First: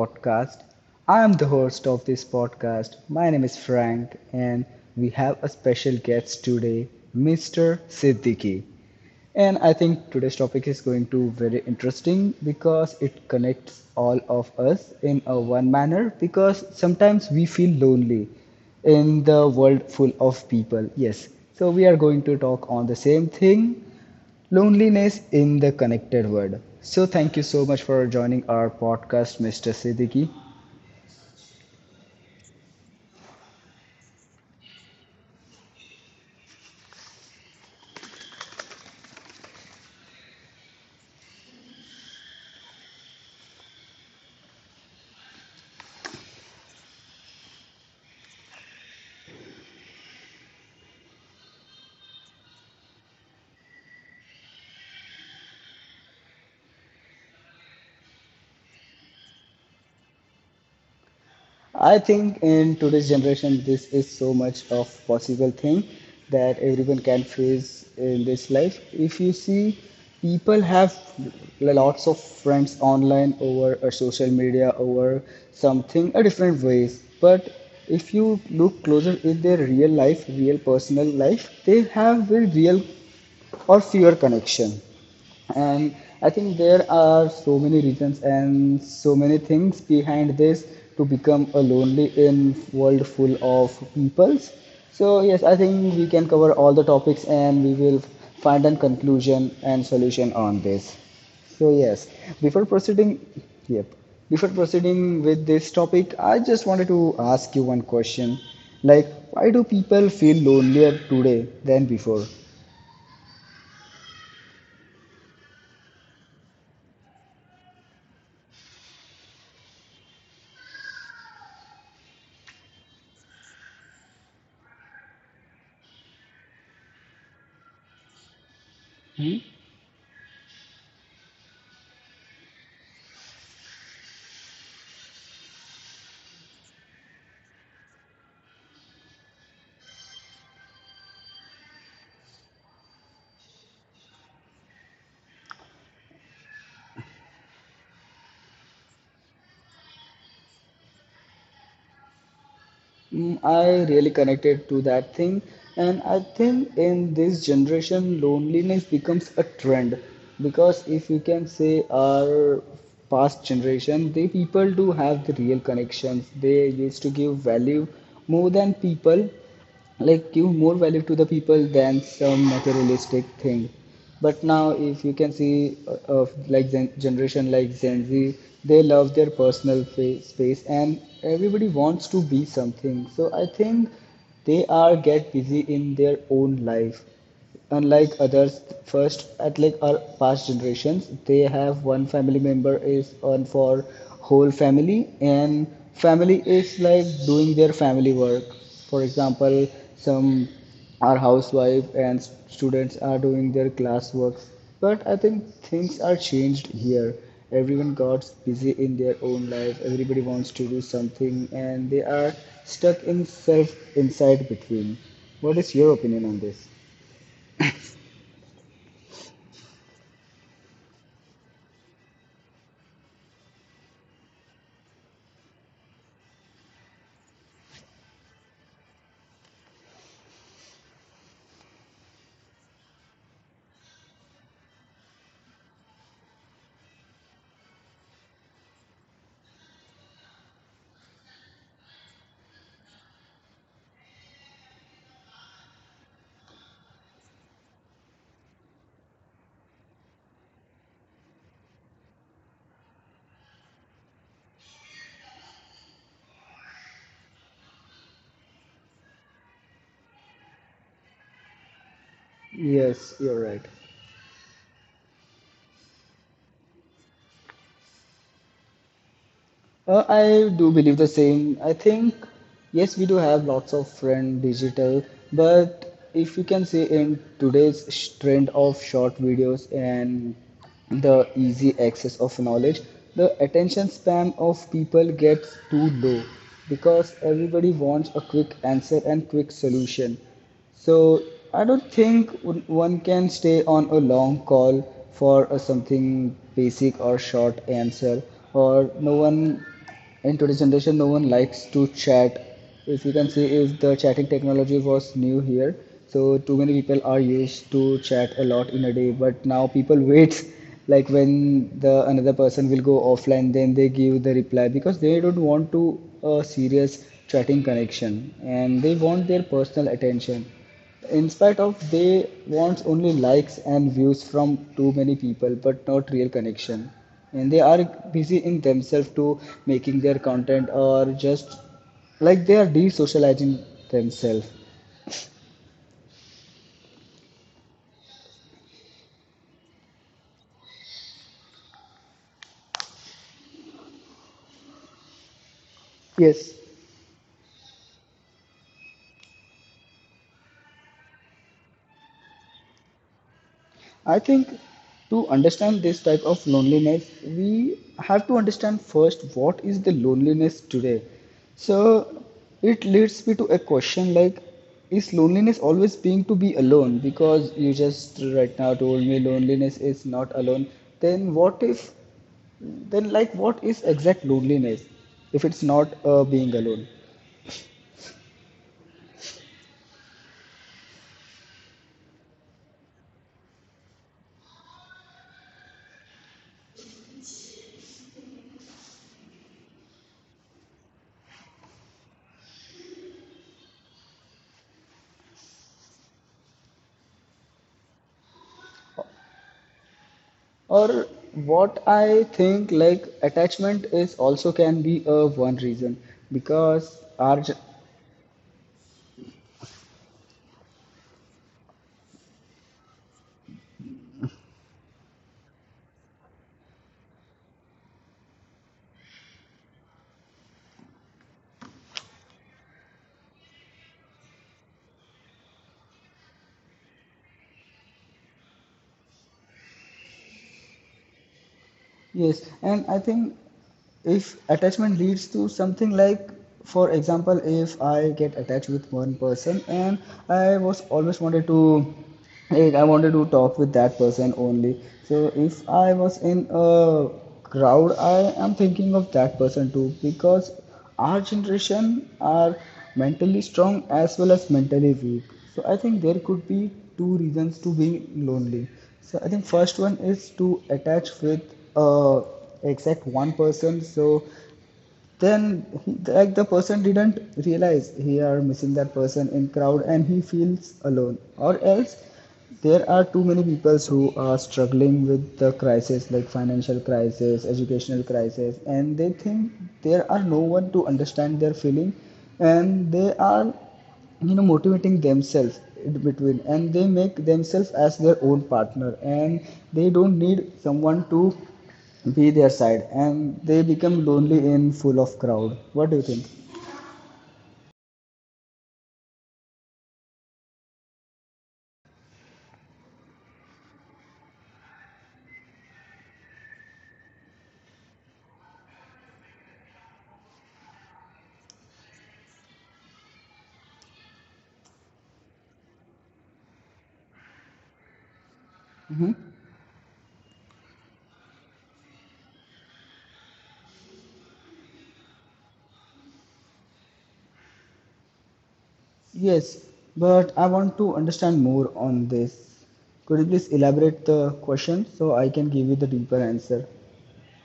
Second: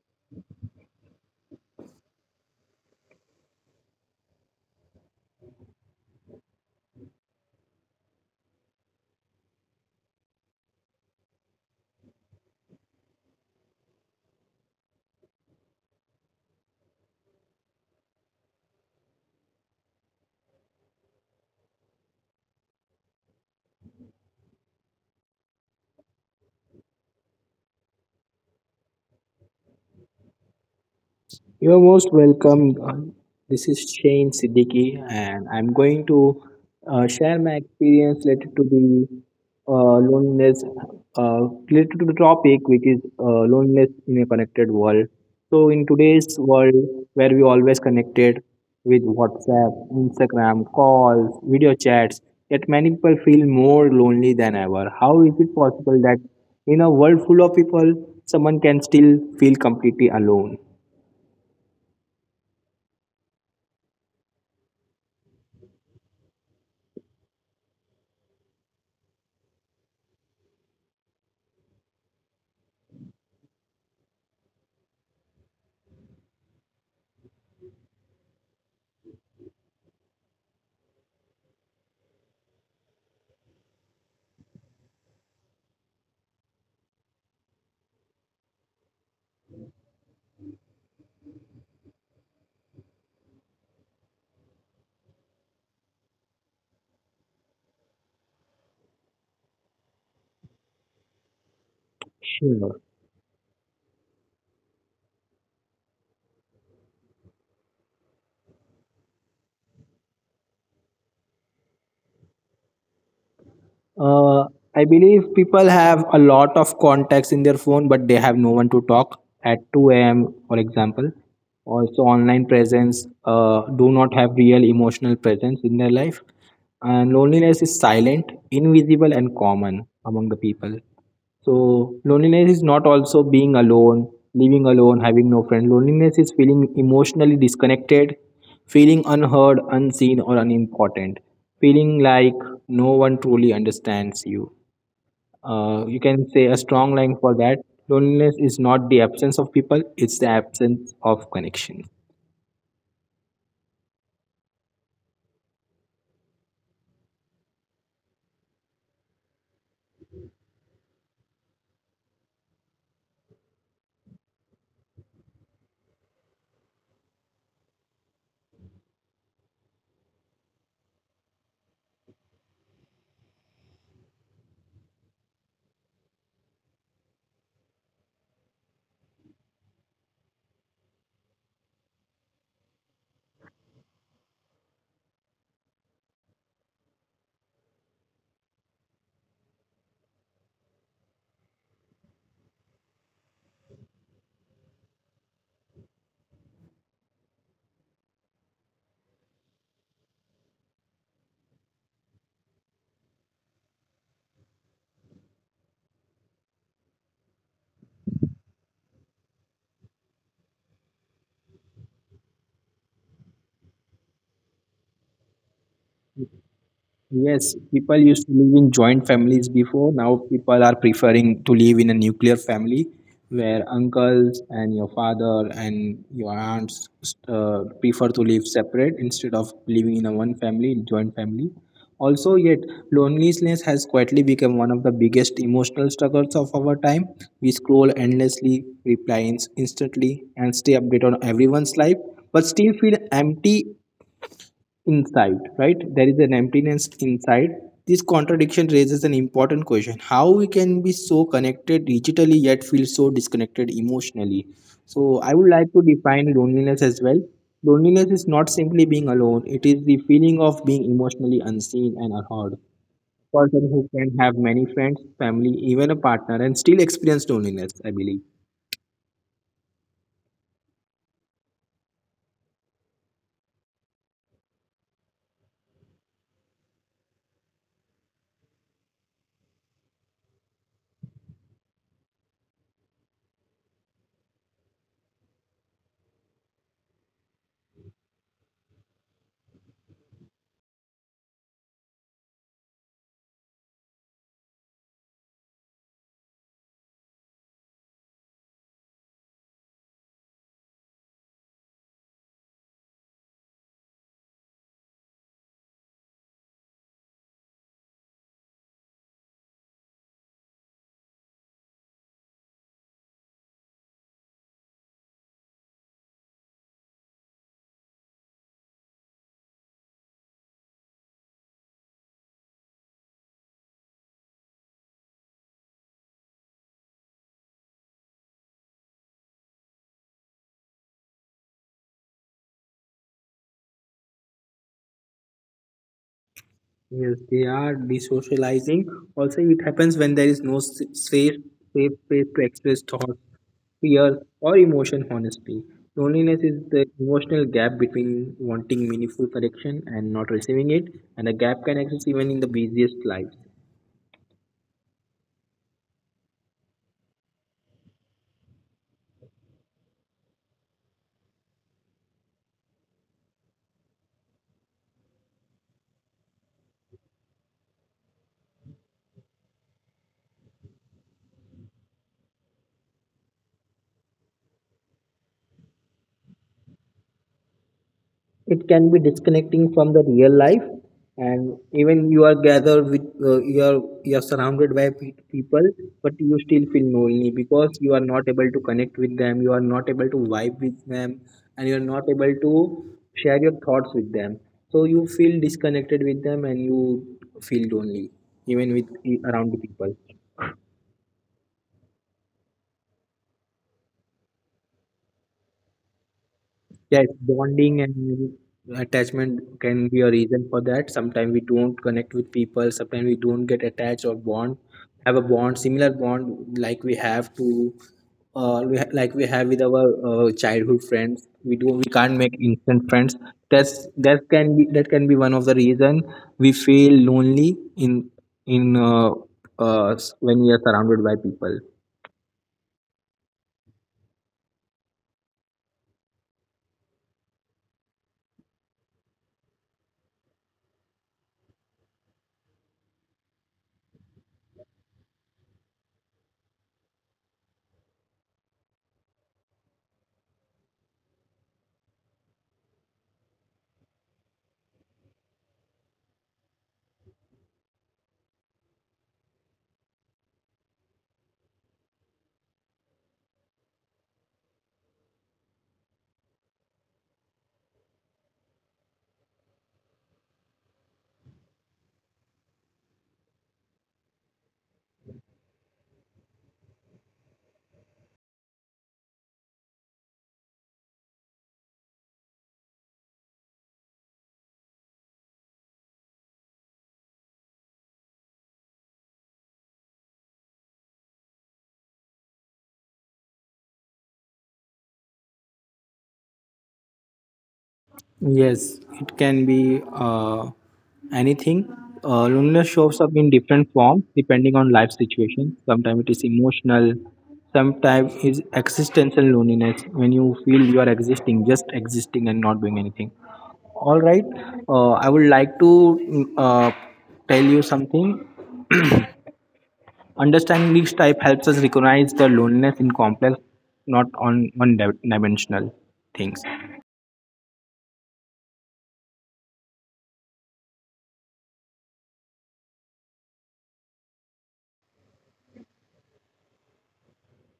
podcast. I am the host of this podcast. My name is Frank, and we have a special guest today, Mr. Siddiqui. And I think today's topic is going to be very interesting because it connects all of us in a one manner because sometimes we feel lonely in the world full of people. Yes. So we are going to talk on the same thing, loneliness in the connected world. So, thank you so much for joining our podcast, Mr. Siddiqui. You're most welcome. Don. This is Shane Siddiqui, and I'm going to share my experience related to the loneliness, uh, related to the topic, which is loneliness in a connected world. So, in today's world, where we always connected with WhatsApp, Instagram, calls, video chats, yet many people feel more lonely than ever. How is it possible that in a world full of people, someone can still feel completely alone? I think in today's generation, this is so much of possible thing that everyone can face in this life. If you see, people have lots of friends online over a social media over something a different ways, but if you look closer in their real life, real personal life, they have a real or fewer connection. And I think there are so many reasons and so many things behind this to become a lonely in world full of peoples. So yes, I think we can cover all the topics and we will find a conclusion and solution on this. So yes, before Sure. proceeding yep before proceeding with this topic, I just wanted to ask you one question, like why do people feel lonelier today than before? Uh, I believe people have a lot of contacts in their phone, but they have no one to talk at 2 a.m., for example. Also, online presence do not have real emotional presence in their life. And loneliness is silent, invisible, and common among the people. So loneliness is not also being alone, living alone, having no friend. Loneliness is feeling emotionally disconnected, feeling unheard, unseen, or unimportant, feeling like no one truly understands you. You can say a strong line for that. Loneliness is not the absence of people; it's the absence of connection. Mm, I really connected to that thing, and I think in this generation, loneliness becomes a trend because if you can say our past generation, they people do have the real connections. They used to give value more than people, like give more value to the people than some materialistic thing. But now, if you can see, of like generation like gen z, they love their personal space and everybody wants to be something, so I think they are get busy in their own life, unlike others. First at like our past generations, they have one family member is on for whole family, and family is like doing their family work. For example, some are housewife and students are doing their class works. But I think things are changed here. Everyone got busy in their own life, everybody wants to do something and they are stuck in self inside between. What is your opinion on this? Yes, people used to live in joint families before. Now people are preferring to live in a nuclear family where uncles and your father and your aunts prefer to live separate instead of living in a one family, in joint family. Also, yet loneliness has quietly become one of the biggest emotional struggles of our time. We scroll endlessly, reply instantly, and stay updated on everyone's life, but still feel empty inside, right? There is an emptiness inside. This contradiction raises an important question how we can be so connected digitally yet feel so disconnected emotionally. So, I would like to define loneliness as well. Loneliness is not simply being alone, it is the feeling of being emotionally unseen and unheard. Yes, you're Person right. who can have many friends, family, even a partner, and still experience loneliness, I believe. I do believe the same. I think, yes, we do have lots of friend digital, but if you can say in today's trend of short videos and the easy access of knowledge, the attention span of people gets too low because everybody wants a quick answer and quick solution. So I don't think one can stay on a long call for a something basic or short answer. Or no one in today's generation, no one likes to chat. If you can see, if the chatting technology was new here, so too many people are used to chat a lot in a day. But now people wait, like when the another person will go offline then they give the reply because they don't want to a serious chatting connection and they want their personal attention in spite of they wants only likes and views from too many people but not real connection. And they are busy in themselves to making their content or just like they are de-socializing themselves. Yes, they are desocializing. Also, it happens when there is no safe space to express thoughts, fears, or emotion honestly. Loneliness Yes, is the emotional gap between wanting meaningful connection and not receiving it, and a gap can exist even in the busiest lives. I think to understand this type of loneliness, we have to understand first what is the loneliness today. So it leads me to a question like, is loneliness always being to be alone? Because you just right now told me loneliness is not alone. Then what if, then like, what is exact loneliness if it's not being alone? It can be disconnecting from the real life, and even you are gathered with you are surrounded by people, but you still feel lonely because you are not able to connect with them, you are not able to vibe with them, and you are not able to share your thoughts with them, so you feel disconnected with them and you feel lonely even with around the people. Or what I think like attachment is also can be a one reason Yes, because our bonding and attachment can be a reason for that. Sometimes we don't connect with people, sometimes we don't get attached or bond, have a bond, similar bond like we have to we ha- like we have with our childhood friends. We can't make instant friends. That can be one of the reason we feel lonely in in uh, when we are surrounded by people. yes, and I think if attachment leads to something like, for example, if I get attached with one person and I was always wanted to, like I wanted to talk with that person only, so if I was in a crowd, I am thinking of that person too because our generation are mentally strong as well as mentally weak. So I think there could be two reasons to being lonely. So I think first one is to attach with exact one person, so then he, like the person didn't realize he are missing that person in crowd and he feels alone. Or else there are too many people who are struggling with the crisis like financial crisis, educational crisis, and they think there are no one to understand their feeling, and they are, you know, motivating themselves in between and they make themselves as their own partner and they don't need someone to be their side and they become lonely in full of crowd. What do you think? Yes, it can be anything. Loneliness shows up in different forms depending on life situation. Sometimes it is emotional, sometimes it's existential loneliness when you feel you are existing, just existing and not doing anything. All right, I would like to tell you something. Hmm. Understanding each type helps us recognize the loneliness in complex, not on one dimensional things. Yes, but I want to understand more on this. Could you please elaborate the question so I can give you the deeper answer?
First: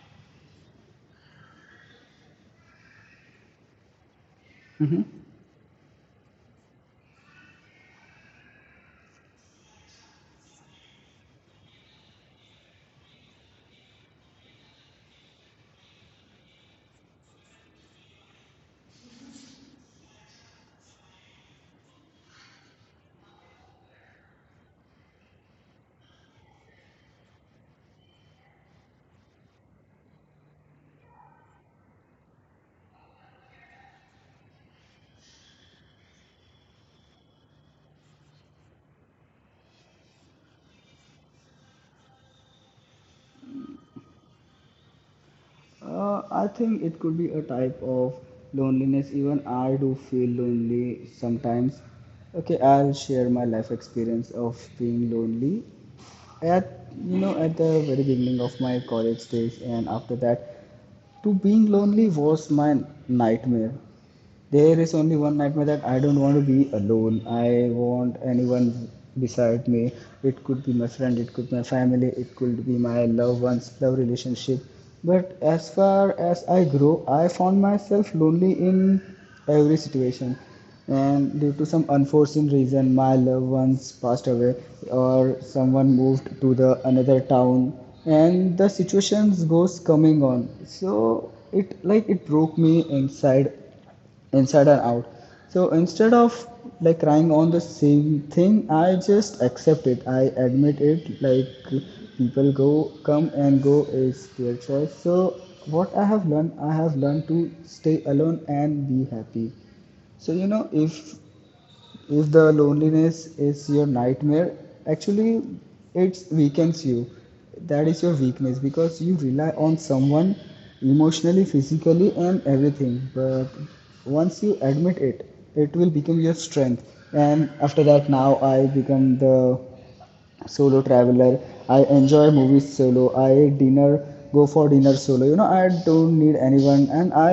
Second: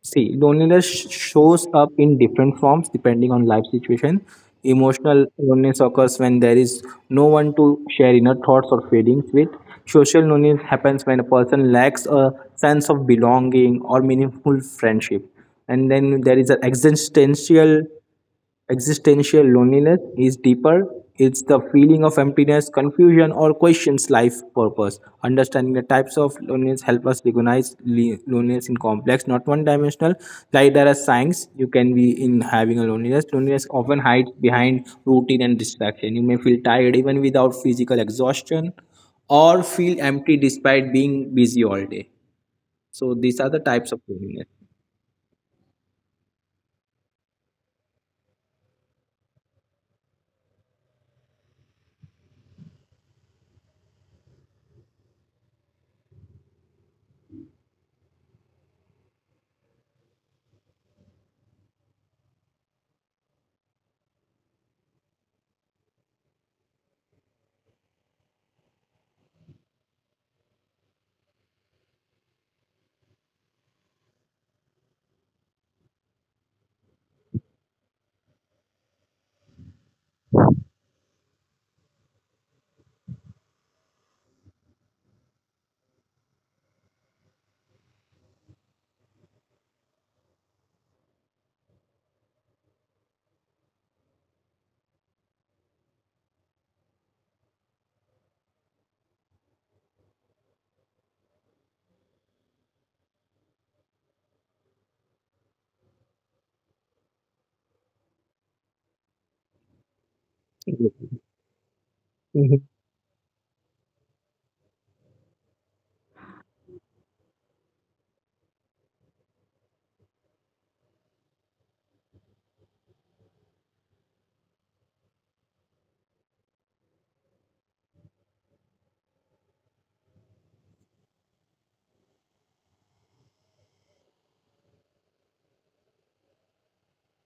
See, loneliness shows up in different forms depending on life situation. Emotional loneliness occurs when there is no one to share inner thoughts or feelings with. Social loneliness happens when a person lacks a sense of belonging or meaningful friendship. And then there is an existential. Existential loneliness is deeper. It's the feeling of emptiness, confusion, or questions life purpose. Understanding the types of loneliness help us recognize loneliness in complex, not one-dimensional. Like there are signs you can be in having a loneliness. Loneliness often hides behind routine and distraction. You may feel tired even without physical exhaustion, or feel empty despite being busy all day. So these are the types of loneliness. I think it could be a type of loneliness. Even I do feel lonely sometimes. Okay, I'll share my life experience of being lonely at, you know, at the very beginning of my college days, and after that, to being lonely was my nightmare. There is only one nightmare that I don't want to be alone. I want anyone beside me. It could be my friend, it could be my family, it could be my loved ones, love relationship. But as far as I grew, I found myself lonely in every situation, and due to some unforeseen reason, my loved ones passed away or someone moved to the another town, and the situations goes coming on, so it like it broke me inside, inside and out. So instead of like crying on the same thing, I just accept it, I admit it, like people go, come and go, is their choice. So what I have learned, I have learned to stay alone and be happy. So you know, if the Mhm. loneliness is your nightmare, actually it weakens you. That is your weakness because you rely on someone emotionally, physically, and everything. But once you admit it, it will become your strength. And after that, now I become the solo traveler. I enjoy movies solo, I dinner, go for dinner solo, you know, I don't need anyone and I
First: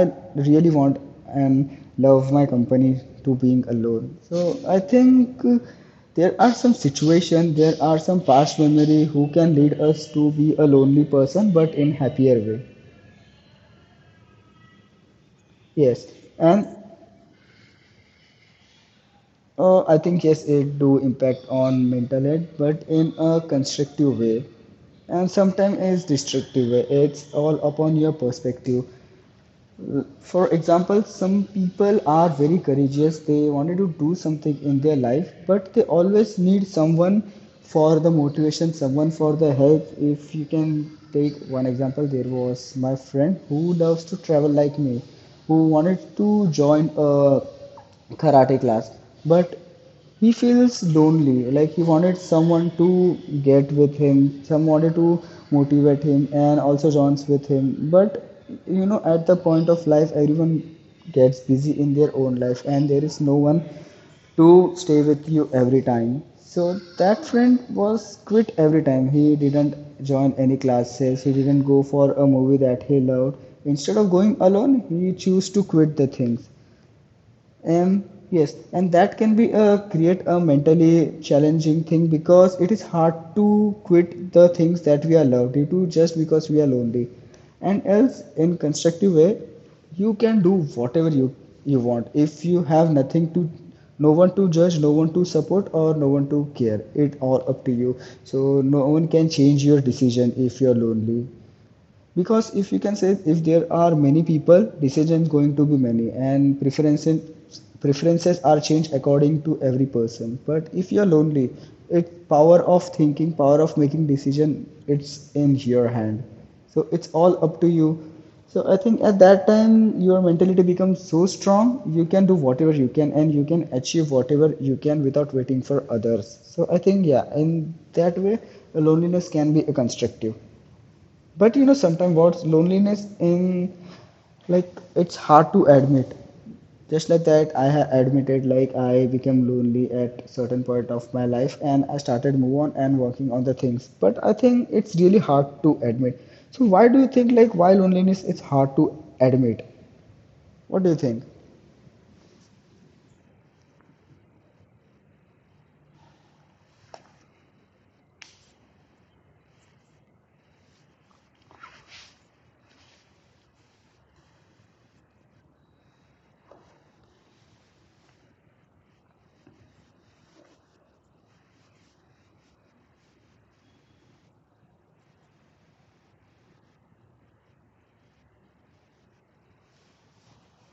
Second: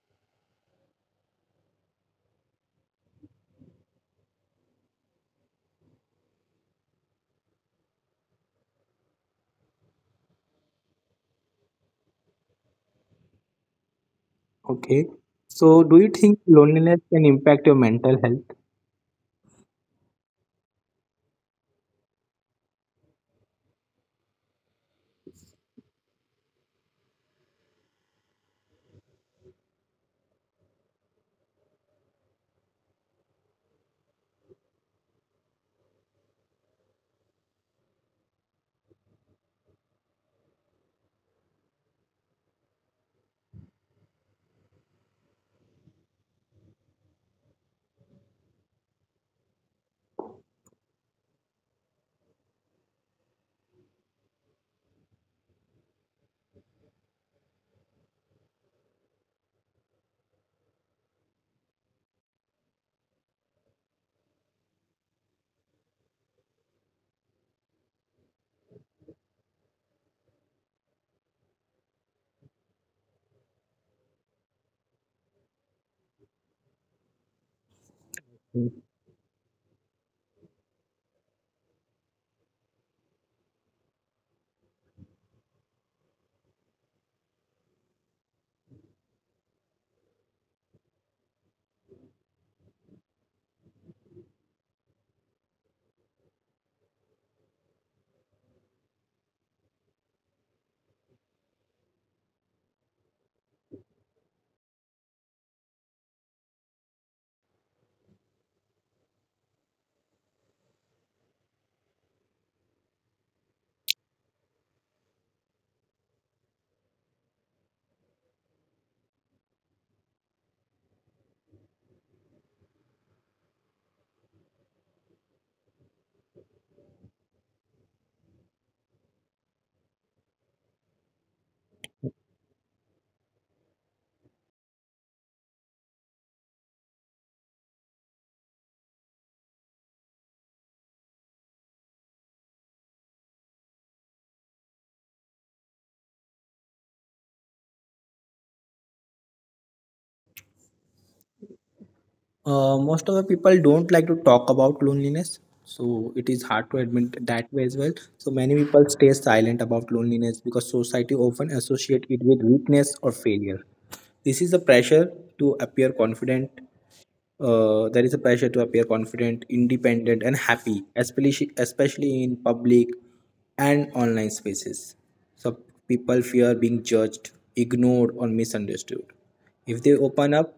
really want and love my company to being alone. So I think there are some situations, there are some past memory who can lead us to be a lonely person but in happier way. Okay. So, do you Yes, think and loneliness can impact your mental health? I think yes, it do impact on mental health, but in a constructive way, and sometimes it's destructive way. It's all upon your perspective. For example, some people are very courageous. They wanted to do something in their life, but they always need someone for the motivation, someone for the help. If you can take one example, there was my friend who loves to travel like me, who wanted to join a karate class, but he feels lonely, like he wanted someone to get with him, someone to motivate him and also joins with him. But you know, at the point of life, everyone gets busy in their own life and there is no one to stay with you every time. So that friend was quit every time, he didn't join any classes, he didn't go for a movie that he loved. Instead of going alone, he chose to quit the things. And yes, Mm. and that can be, create a mentally challenging thing because it is hard to quit the things that we are loved to just because we are lonely. And else, in constructive way, you can do whatever you want. If you have nothing to, no one to judge, no one to support, or no one to care, it all up to you. So no one can change your decision if you're lonely, because if you can say if there are many people, decisions going to be many and preferences, preferences are changed according to every person. But if you're lonely, it power of thinking, power of making decision, it's in your hand, so it's all up to you. So I think at that time your mentality becomes so strong, you can do whatever you can and you can achieve whatever you can without waiting for others. So I think yeah, in that way loneliness can be a constructive. But you know, sometimes what's loneliness in, like it's hard to admit. Just like that, I have admitted like I became lonely at certain point of my life, and I started move on and working on the things. But I think it's really hard to admit. So why do you think, like why loneliness is hard to admit? What do you think? Most of the people don't like to talk about loneliness, so it is hard to admit that way as well. So many people stay silent about loneliness because society often associate it with weakness or failure. This is the pressure to appear confident. There is a pressure to appear confident, independent, and happy, especially in public and online spaces. So people fear being judged, ignored, or misunderstood. If they open up,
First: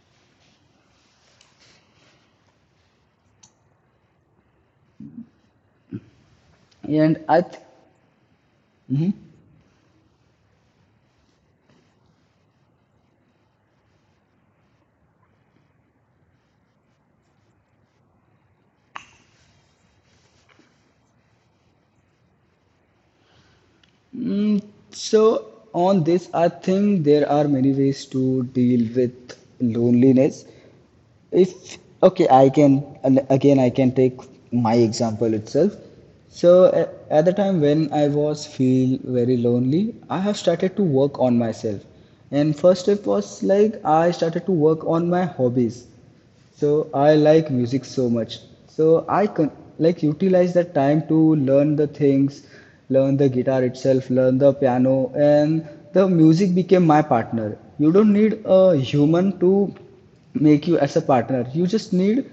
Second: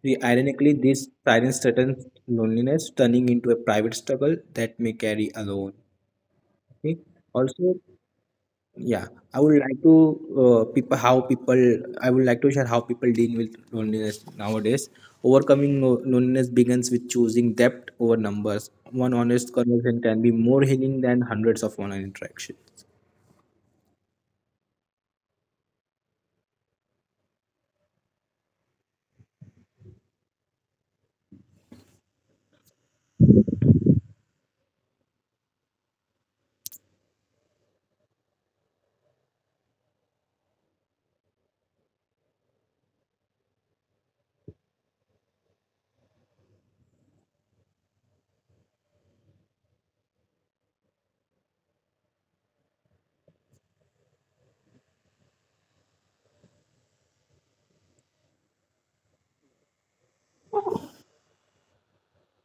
ironically, this silence threatens loneliness, turning into a private struggle that may carry alone. Okay? And I th- Also, yeah, Mhm. I would like to uh, people how people I would like to share how people deal with loneliness nowadays. Overcoming loneliness begins with choosing depth over numbers. One honest conversation can be more healing than hundreds of online interactions. Mm, so on this, I think there are many ways to deal with loneliness. If okay, I can, and again, I can take my example itself. So at the time when I was feel very lonely, I have started to work on myself, and first step was like I started to work on my hobbies. So I like music so much. So I can like utilize that time to learn the things, learn the guitar itself, learn the piano, and the music became my partner. You don't need a human to make you as a partner. You just need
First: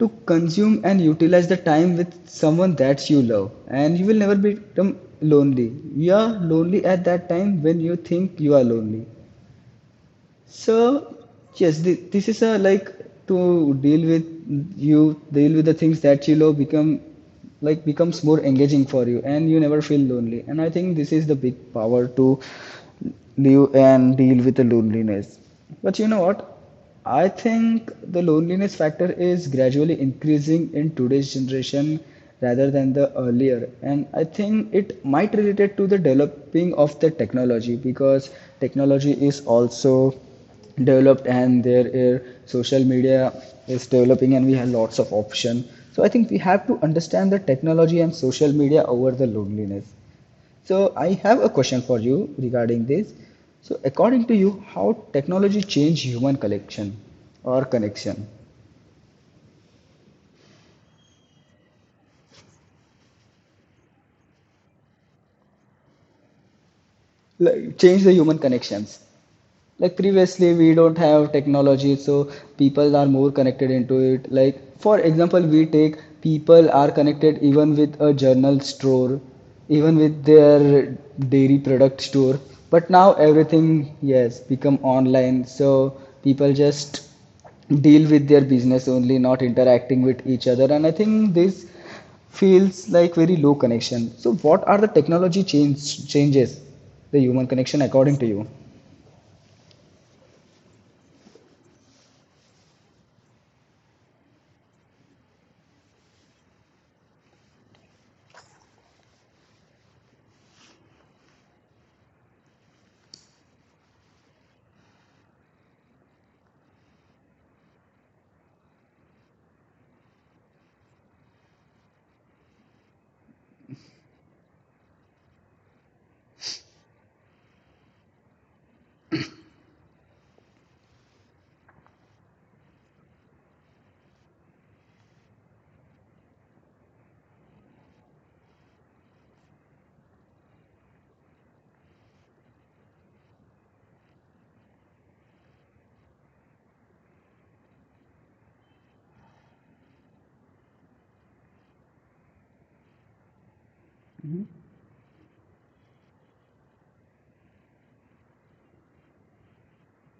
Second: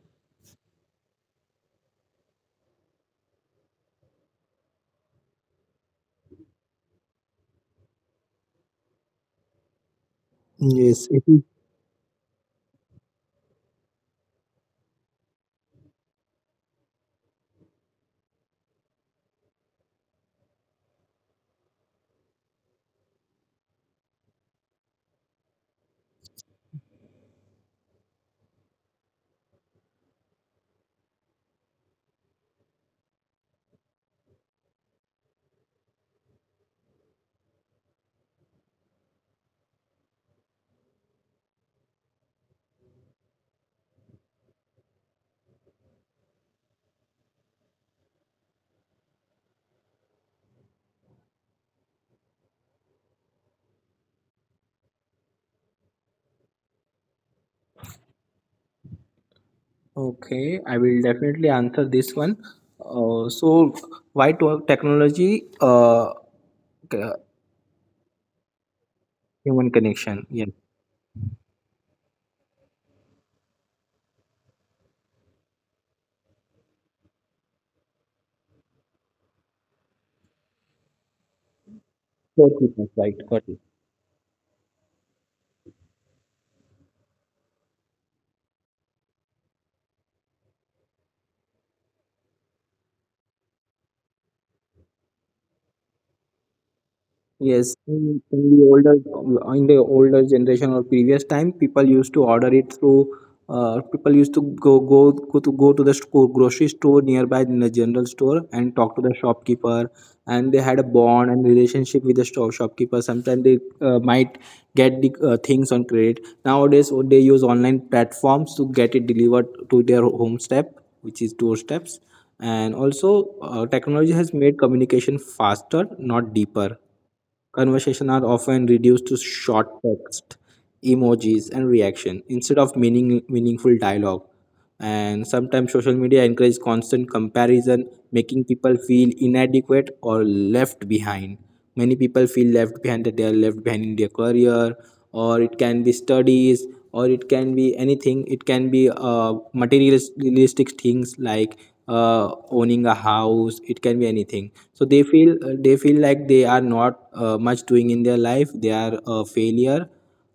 to consume and utilize the time with someone that you love, and you will never become lonely. You are lonely at that time when you think you are lonely. Yes, So it is. yes, this is a like to deal with. You deal with the things that you love become like becomes more engaging for you, and you never feel lonely. And I think this is the big power to live and deal with the loneliness. But you know what? I think the loneliness factor is gradually increasing in today's generation rather than the earlier. And I think it might relate to the developing of the technology, because technology is also developed and there is social media is developing, and we have lots of option. So I think we have to understand the technology and social media over the loneliness. So I have a question for you regarding this. So according to you, how technology change human connection or connection? Okay, I will definitely answer this one. So, why to technology? C- Like change the human connections. human Like connection. Yes, previously we don't have technology, so people are more connected into it. Like for example we take, people are connected even with a journal store, even with their dairy product store. got it, But right. now Got it. everything, yes, become online, so people just deal with their business only, not interacting with each other, and I think this feels like very low connection. So what are the technology changes the human Yes, connection in, according to in you? the older generation or previous time, people used to order it through. People used to go to the store, grocery store nearby in the general store and talk to the shopkeeper, and they had a bond and relationship with the store shopkeeper. Sometimes they might get the things on credit. Nowadays, oh, they use online platforms to get it delivered to their home step, which is doorsteps. And also, technology has made communication faster, not deeper. Conversations are often reduced to short text, emojis, and reaction instead of meaningful dialogue. And sometimes social media encourages constant comparison, making people feel inadequate or left behind. Many people feel left behind that they are left behind in their career, or it can be studies, or it can be anything, it can be materialistic things like owning a house, it can be anything, so they feel like they are not much doing in their life, they are a failure,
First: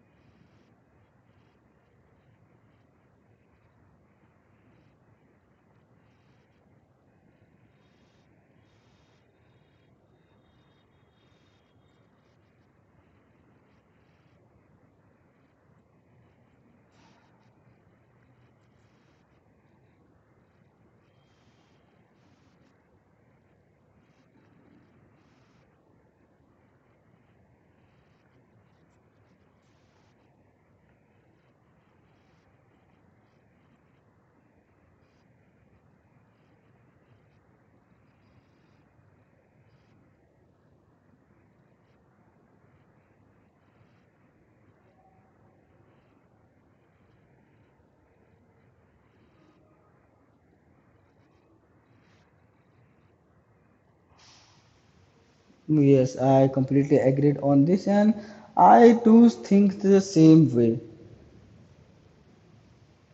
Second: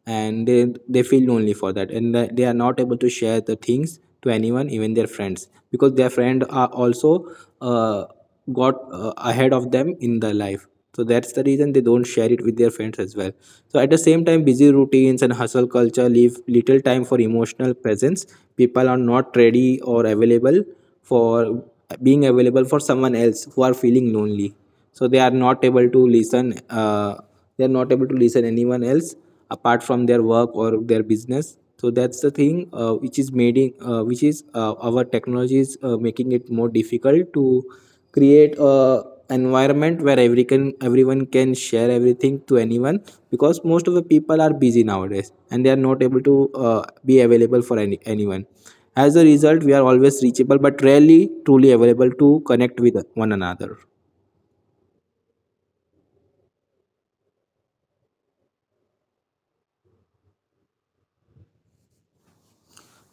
and they feel lonely for that, and that they are not able to share the things to anyone, even their friends, because their friend are also uh, got ahead of them in their life. So that's the reason they don't share it with their friends as well. So at the same time, busy routines and hustle culture leave little time for emotional presence. People are not ready or available for being available for someone else who are feeling lonely, so they are not able to listen anyone else apart from their work or their business. So that's the thing, which is made in, which is our technology is making it more difficult to create a environment where everyone can share everything to anyone, because most of the people are busy nowadays and they are not able to be available for anyone. As a result, we are always reachable but rarely truly available to connect with one another, Yes, I completely agreed on this, and I too think the same way.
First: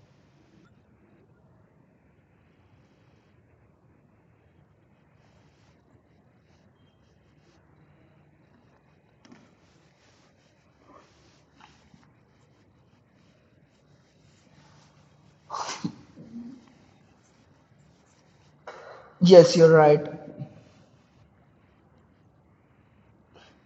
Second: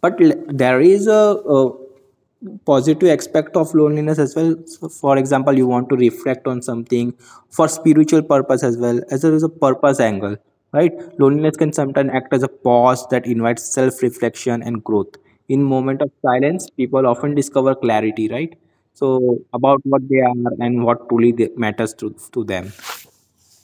but there is a positive aspect of loneliness as well. So, for example, you want to reflect on something for spiritual purpose, as well as there is a purpose angle, right? Loneliness can sometimes act as a pause that invites self-reflection and growth. In moment of silence, people often discover clarity, right? So Yes, you're about right. what they are and what truly matters to them.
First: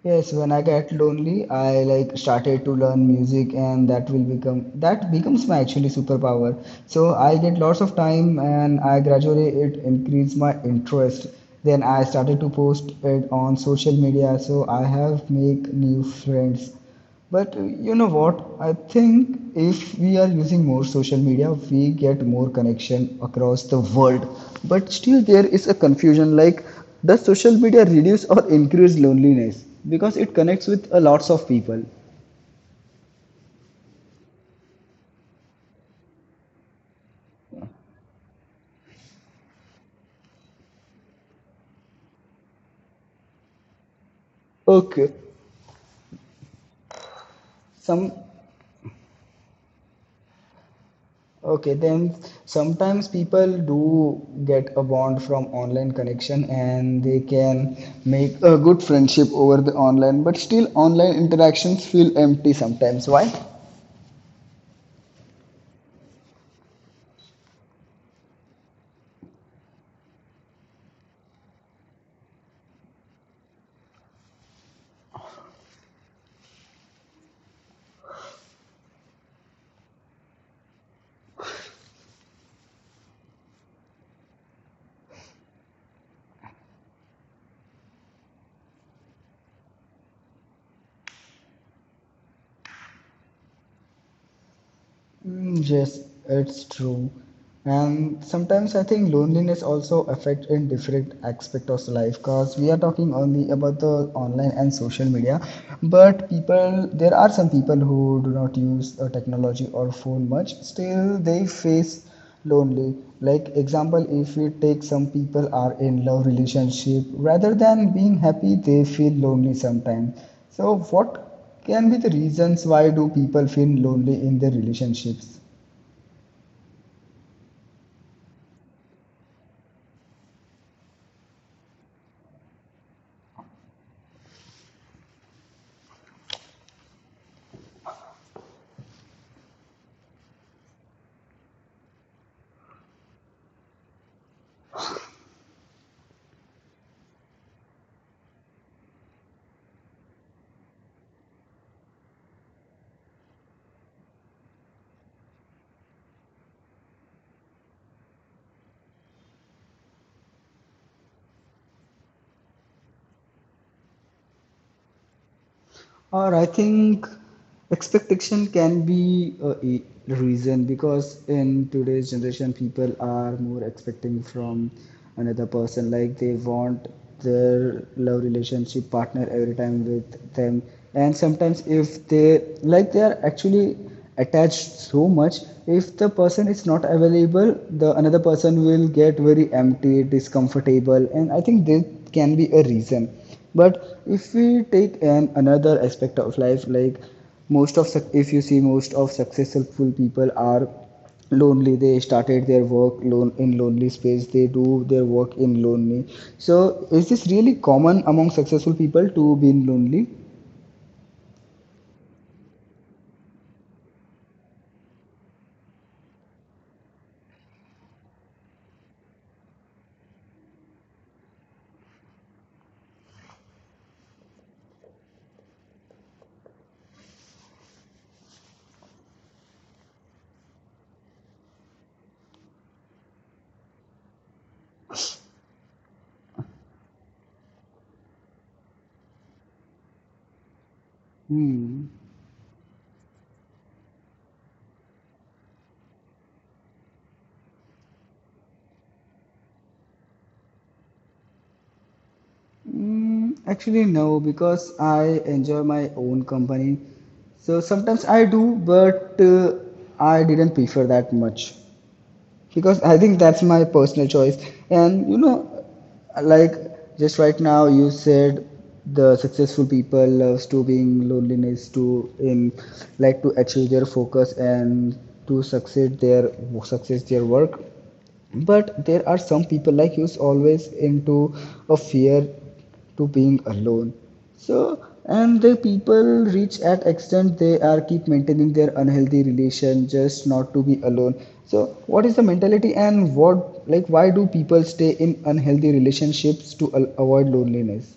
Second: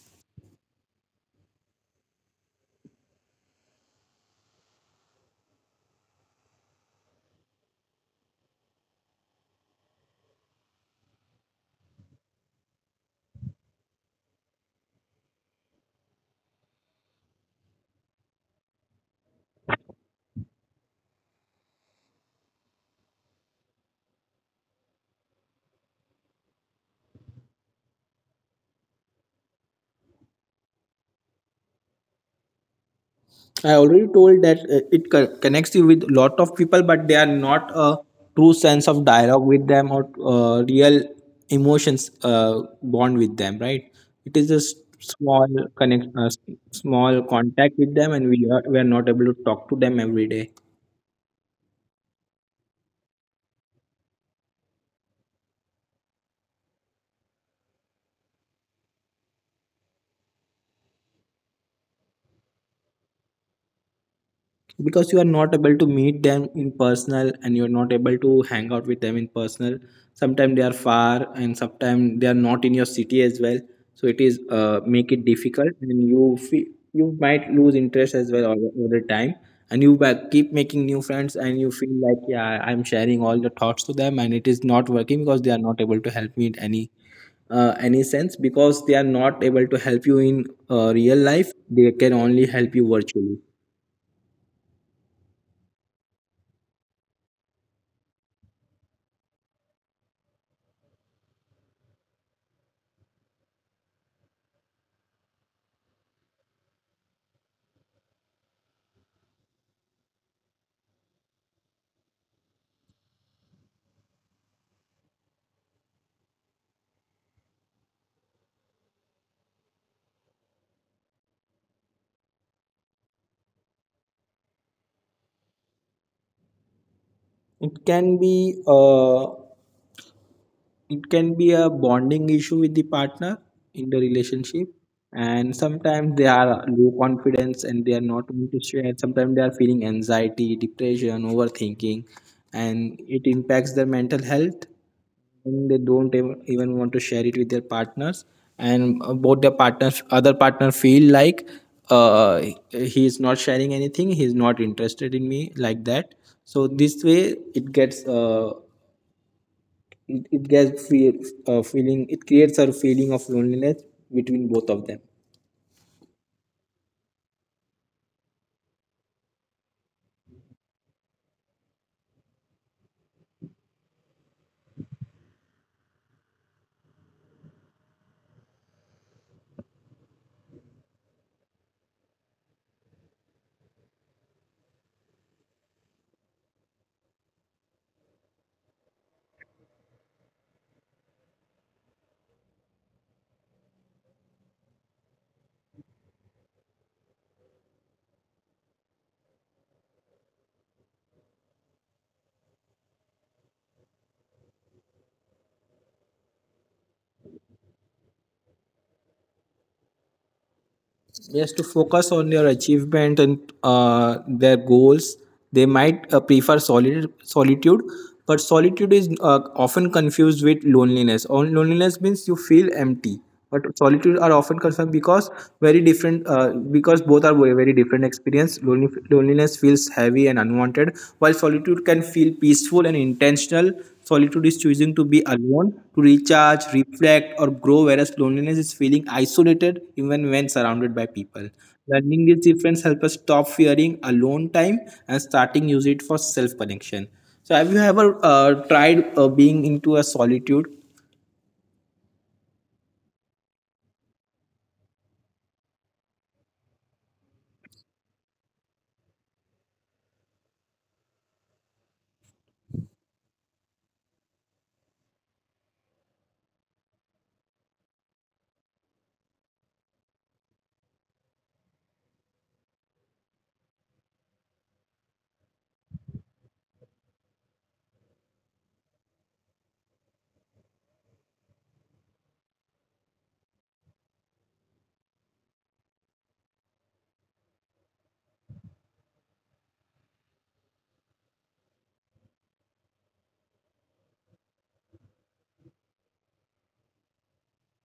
Yes, when I get lonely, I like started to learn music, and that will become that becomes my actually superpower. So I get lots of time, and I gradually it increased my interest. Then I started to post it on social media, so I have make new friends. But you know what? I think if we are using more social media, we get more connection across the world. But still, there is a confusion like, does social media reduce or increase loneliness? Because it connects with a lots of people. I already told that it connects you with lot of people, but they are not a true sense of dialogue with them or real emotions bond with them, right? It is just Okay, small connect, uh, s- small contact some with them, and we are not able to talk to them every day. okay, then sometimes people do get a bond from online connection, and they can make a good friendship over the online, but still online interactions feel empty sometimes. Why? Because you are not able to meet them in personal and you're not able to hang out with them in personal. Sometimes they are far and sometimes they are not in your city as well, so it is make it difficult and you might lose interest as well all the time, and keep making new friends and you feel like yeah I'm sharing all the thoughts to them, and it is not working because they are not able to help me in any sense, because they are not able to help you in real life, they can only help you virtually. Mm, yes, it's true. And sometimes I think loneliness also affect in different aspect of life, because we are talking only about the online and social media, but people, there are some people who do not use technology or phone much, still they face lonely. Like example, if we take, some people are in love relationship, rather than being happy, they feel lonely sometimes. So what can be the reasons why do people feel lonely in their relationships? It can be uh, it can be a bonding issue with the partner in the relationship, and sometimes they are low confidence and they are not willing to share. Sometimes they are feeling anxiety, depression, overthinking, and it impacts their mental health. And they don't even want to share it with their partners, and both their partners, other partner, feel like uh, he is not sharing anything. He is not interested in me like that, so this way it gets it, it gets feel, feeling it creates a feeling of loneliness between both of them, Or I think expectation can be a reason, because in today's generation people are more expecting from another person, like they want their love relationship partner every time with them. And sometimes if they, like they are actually attached so much, if the person is not available, the another person will get very empty, discomfortable, and I think this can be a reason. But if we take an another aspect of life, like most of, if you see, most of successful people are lonely. They started their work lone in lonely space, they do their work in lonely. So is this really common among successful people to be lonely? just to focus on their achievement and their goals. They might prefer solitude, but solitude is often confused with loneliness. On loneliness means you feel empty, but solitude are often confused because very different because both are very different experience. Loneliness feels heavy and unwanted, while solitude can feel peaceful and intentional. Solitude is choosing to be alone, to recharge, reflect, or grow, whereas loneliness is feeling isolated even when surrounded by people. Hmm. Learning these differences help us stop fearing alone time and starting use it for self connection. So, have you ever tried being into a solitude? Mm, actually no, because I enjoy my own company. So sometimes I do, but I didn't prefer that much, because I think that's my personal choice. And you know, like just right now you said the successful people loves to being loneliness to in like to achieve their focus and to succeed their success their work. But there are some people like who's always into a fear to being alone. So, and the people reach at extent, they are keep maintaining their unhealthy relation just not to be alone. So what is the mentality and what, like why do people stay in unhealthy relationships to avoid loneliness?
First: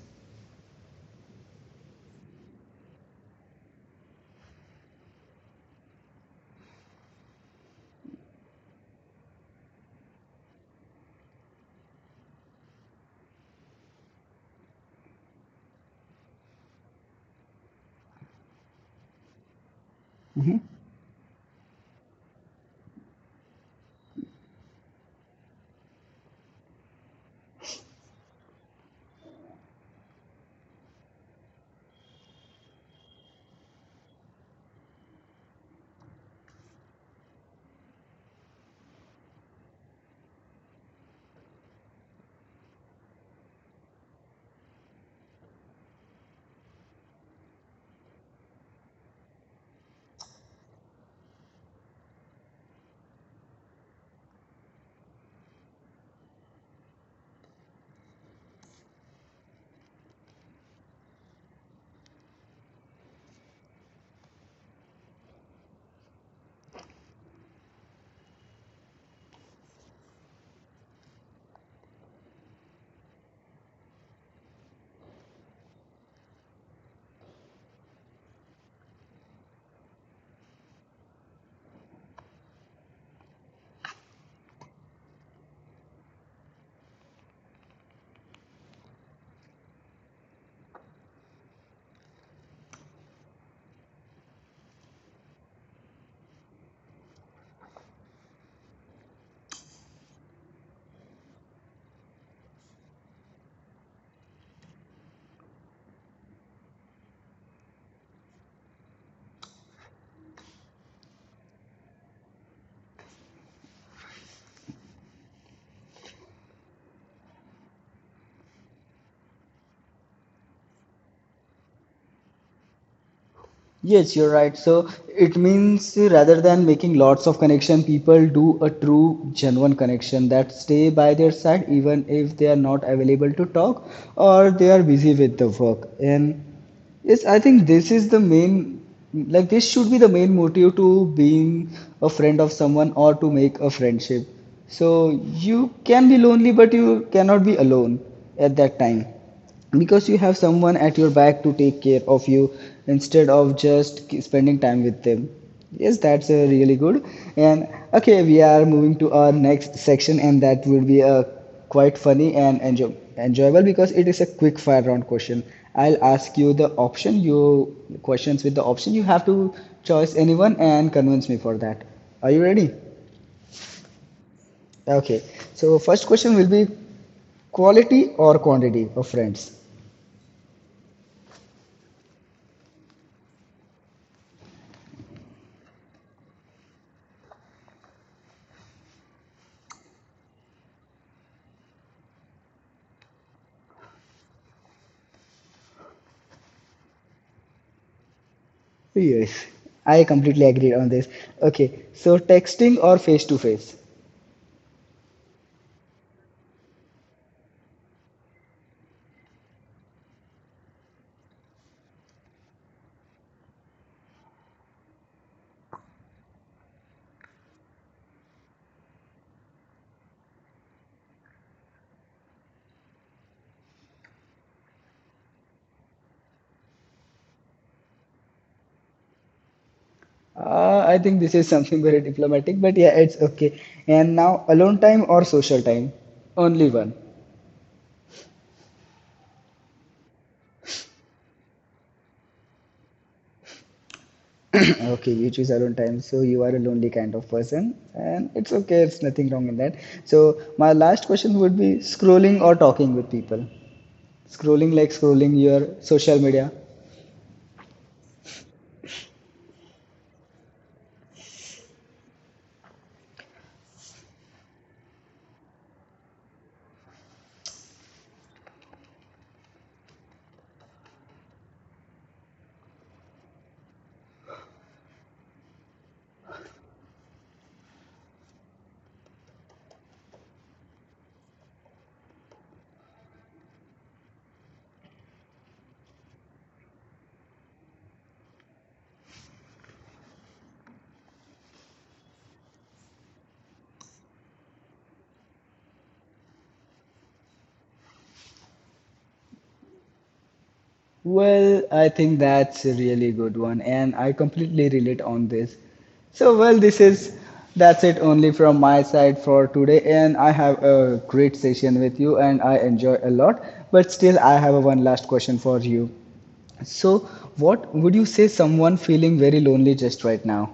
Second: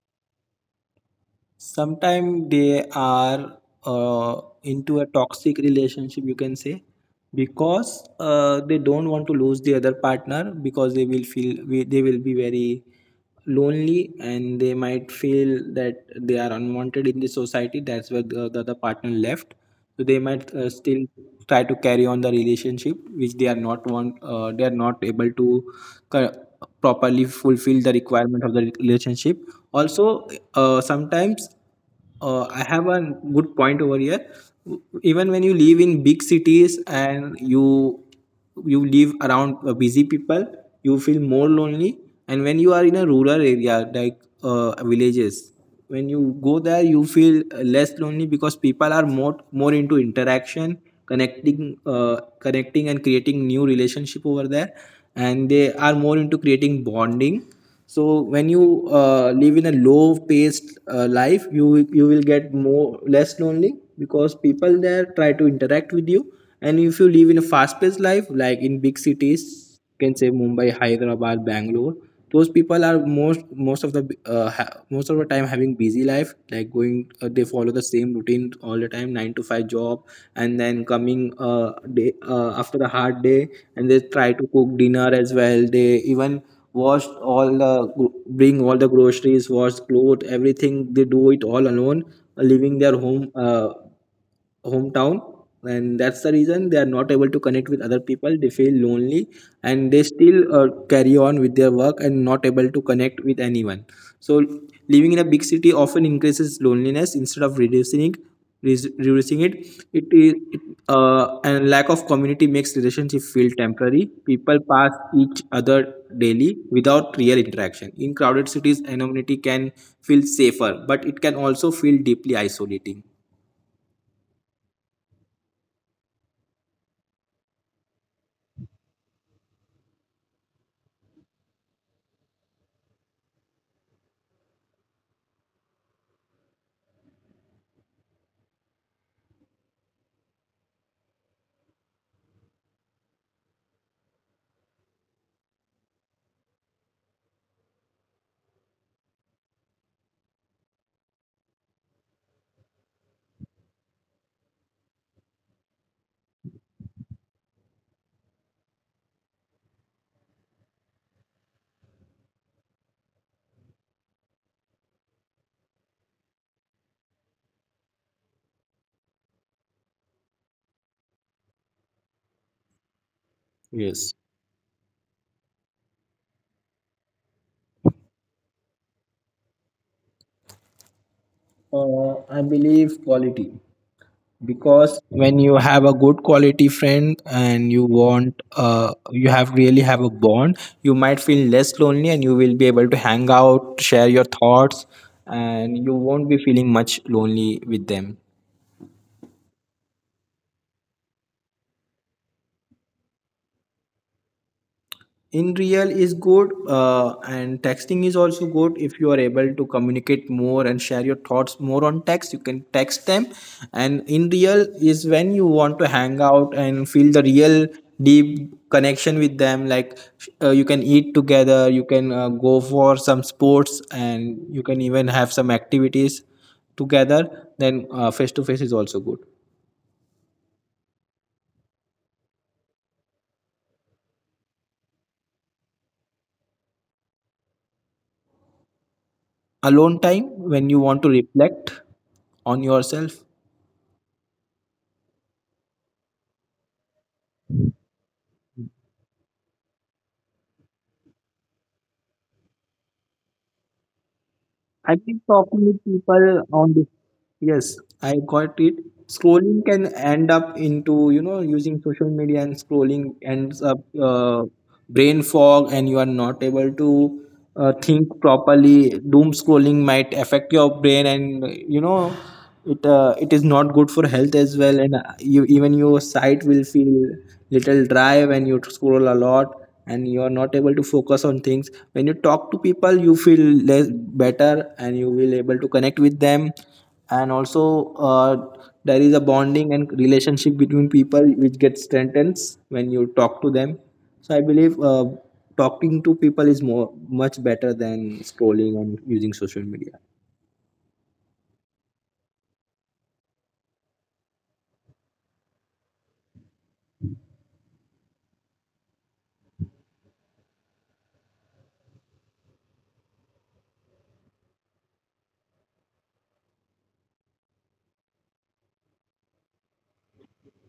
Sometimes they are into a toxic relationship, you can say, because they don't want to lose the other partner, because they will feel they will be very lonely, and they might feel that they are unwanted in the society, that's where the other partner left. So they might still try to carry on the relationship, which they are not want, they are not able to cor- properly fulfill the requirement of the relationship. Also, sometimes I have a good point over here. Even when you live in big cities and you live around busy people, you feel more lonely. And when you are in a rural area like villages, when you go there you feel less lonely, because people are more into interaction, connecting, connecting and creating new relationship over there, and they are more into creating bonding. So when you live in a low paced life, you will get more less lonely, because people there try to interact with you. And if you live in a fast paced life like in big cities, can say Mumbai, Hyderabad, Bangalore. Those people are most of the most of the time having busy life, like going. They follow the same routine all the time, 9 to 5 job, and then coming day after a hard day, and they try to cook dinner as well. They even wash all the bring all the groceries, wash clothes, everything they do it all alone, leaving their home, hometown, and that's the reason they are not able to connect with other people, they feel lonely, and they still carry on with their work and not able to connect with anyone. So living in a big city often increases loneliness instead of reducing it. res- Reducing it, it is it, and lack of community makes relationship feel temporary. People pass each other daily without real interaction. In crowded cities, anonymity can feel safer, but it can also feel deeply isolating. Yes, you're right. So it means rather than making lots of connection, people do a true, genuine connection that stay by their side even if they are not available to talk or they are busy with the work. And yes, I think this is the main, like this should be the main motive to being a friend of someone or to make a friendship. So you can be lonely, but you cannot be alone at that time, because you have someone at your back to take care of you, instead of just spending time with them. Yes, that's a really good. And okay, we are moving to our next section, and that will be a quite funny and enjoyable, because it is a quick fire round question. I'll ask you the option you, questions with the option you have to choose anyone and convince me for that. Are you ready? Yes. Okay, so first question will be quality or quantity of friends? I believe quality, because when you have a good quality friend and you want, you have really have a bond, you might feel less lonely and you will be able to hang out, share your thoughts, and you won't be feeling much lonely with them. Yes, I completely agree on this. Okay, so texting or face to face? In real is good, and texting is also good. If you are able to communicate more and share your thoughts more on text, you can text them. And in real is when you want to hang out and feel the real deep connection with them, like you can eat together, you can go for some sports, and you can even have some activities together, then face to face is also good. I think this is something very diplomatic, but yeah, it's okay. And now, alone time or social time? Only one. Alone time, when you want to reflect on yourself. Okay, you choose alone time, so you are a lonely kind of person, and it's okay, it's nothing wrong in that. So, my last question would be scrolling or talking with people? Scrolling, I like keep scrolling talking your with social people media. on this. Yes, I got it. Scrolling can end up into, you know, using social media, and scrolling ends up brain fog and you are not able to think properly. Doom scrolling might affect your brain and, you know, it is not good for health as well. And you, even your sight will feel little dry when you scroll a lot and you are not able to focus on things. When you talk to people, you feel less better and you will able to connect with them, and also there is a bonding and relationship between people which gets strengthened when you talk to them. So I believe talking to people is more much better than scrolling and using social media. Well, I think that's a really good one, and I completely relate on this. So, well, this is, that's it only from my side for today, and I have a great session with you, and I enjoy a lot. But still, I have a one last question for you. So, what would you say someone feeling very lonely just right now?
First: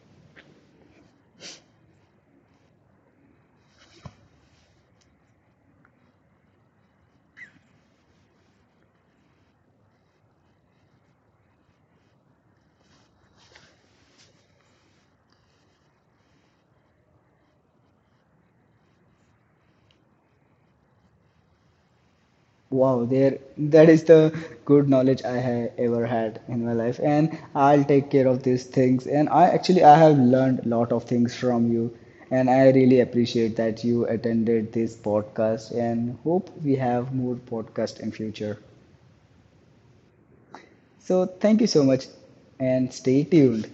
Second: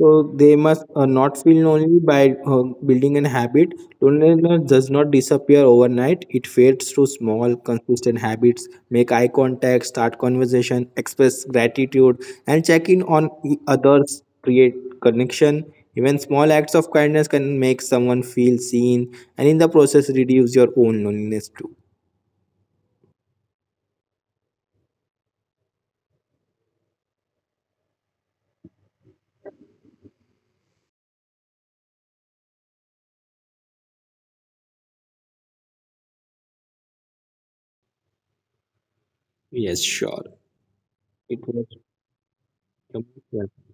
So they must not feel lonely by building an habit. Loneliness does not disappear overnight. It fades through small, consistent habits. Make eye contact, start conversation, express gratitude, and check in on others. Create connection. Even small acts of kindness can make someone feel seen, and in the process, reduce your own loneliness too. Wow, there, that is the good knowledge I have ever had in my life, and I'll take care of these things. And I actually, I have learned a lot of things from you, and I really appreciate that you attended this podcast, and hope we have more podcast in future. Yes, sure. So It thank you so much and stay was tuned.